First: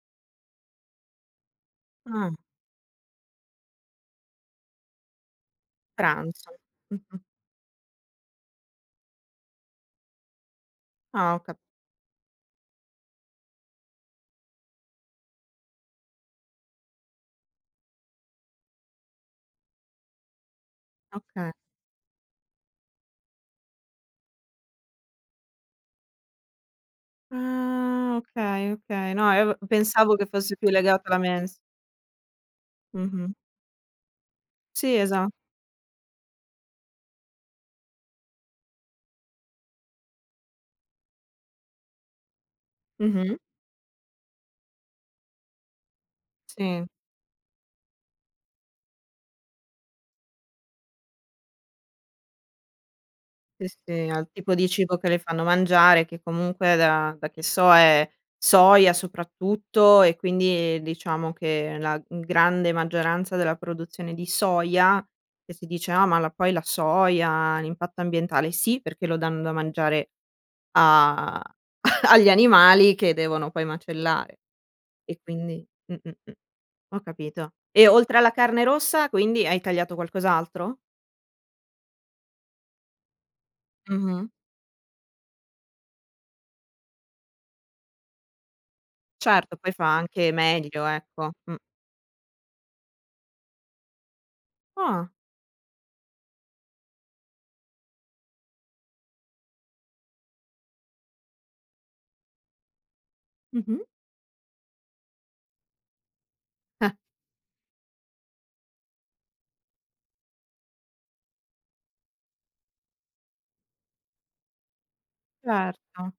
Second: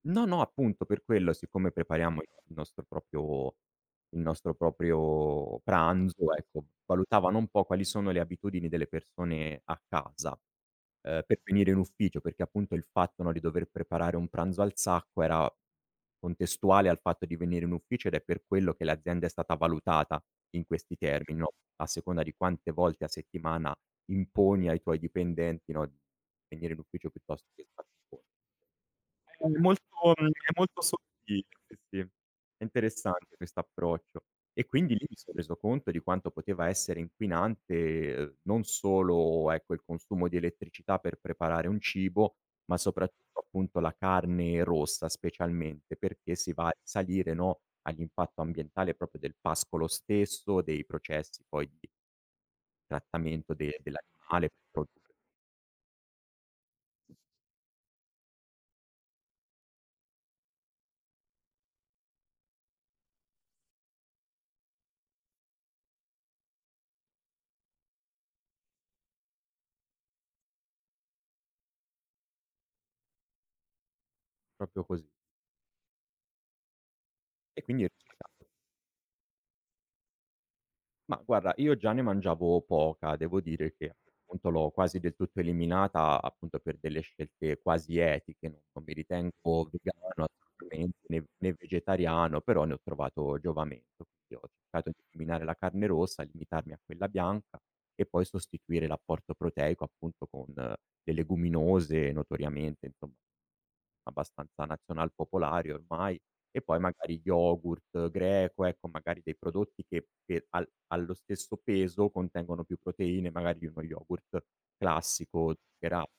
No, no, appunto per quello siccome prepariamo il Mh. nostro proprio il nostro proprio pranzo, Pranzo, ecco, mh-mh. valutavano un po' quali sono le abitudini delle persone a casa, ehm, Ah, ho per ca venire in ufficio, perché appunto il fatto, no, di dover preparare un pranzo al sacco era contestuale al fatto di venire in ufficio ed è per quello che l'azienda è stata valutata in questi termini, no, Okay. a seconda di quante volte a settimana imponi ai tuoi dipendenti, no, di venire in ufficio piuttosto che star Ah, fuo okay, okay! No È ev molto, pensavo che è fosse più molto legato alla sottile, mens sì, sì. È Mh-mh. interessante quest'approccio. E quindi Sì, lì mi esa son reso conto di quanto poteva essere inquinante, uhm, non solo, ecco, il consumo di elettricità per preparare un cibo, ma Mh-mh. soprattutto appunto la carne rossa, specialmente, perché si va a Sì. risalire, no, all'impatto ambientale proprio del pascolo stesso, dei processi poi di trattamento Sì, de sì, al dell'animale tipo di cibo che [unintelligible] le fanno mangiare, che comunque da da che so è soia soprattutto, e quindi diciamo che la grande maggioranza della produzione di soia, che si dice: "Ah, ma la poi la soia, l'impatto ambientale", sì, perché lo danno da mangiare a agli animali che devono poi macellare. Proprio cos E quindi mh, mh, mh. Ho capito. E quindi E oltre alla [unintelligible] carne rossa, quindi, hai tagliato qualcos'altro? Mah, guarda, io già ne mangiavo poca, devo dire che Mh-mh. appunto l'ho quasi del tutto eliminata, appunto per delle scelte quasi etiche, non mi Certo, ritengo poi fa vegano anche meglio assolutamente né ecco, né mh. vegetariano, però ne ho trovato giovamento [unintelligible] ho cercato di Ah! eliminare la carne rossa, limitarmi a quella bianca e poi sostituire l'apporto proteico, appunto, con le leguminose notoriamente, insomma, Mh-mh. abbastanza nazional popolari ormai. E poi Eh! magari yogurt greco, ecco, magari dei prodotti che per al allo stesso peso contengono più proteine magari di uno yogurt classico Certo. zucchera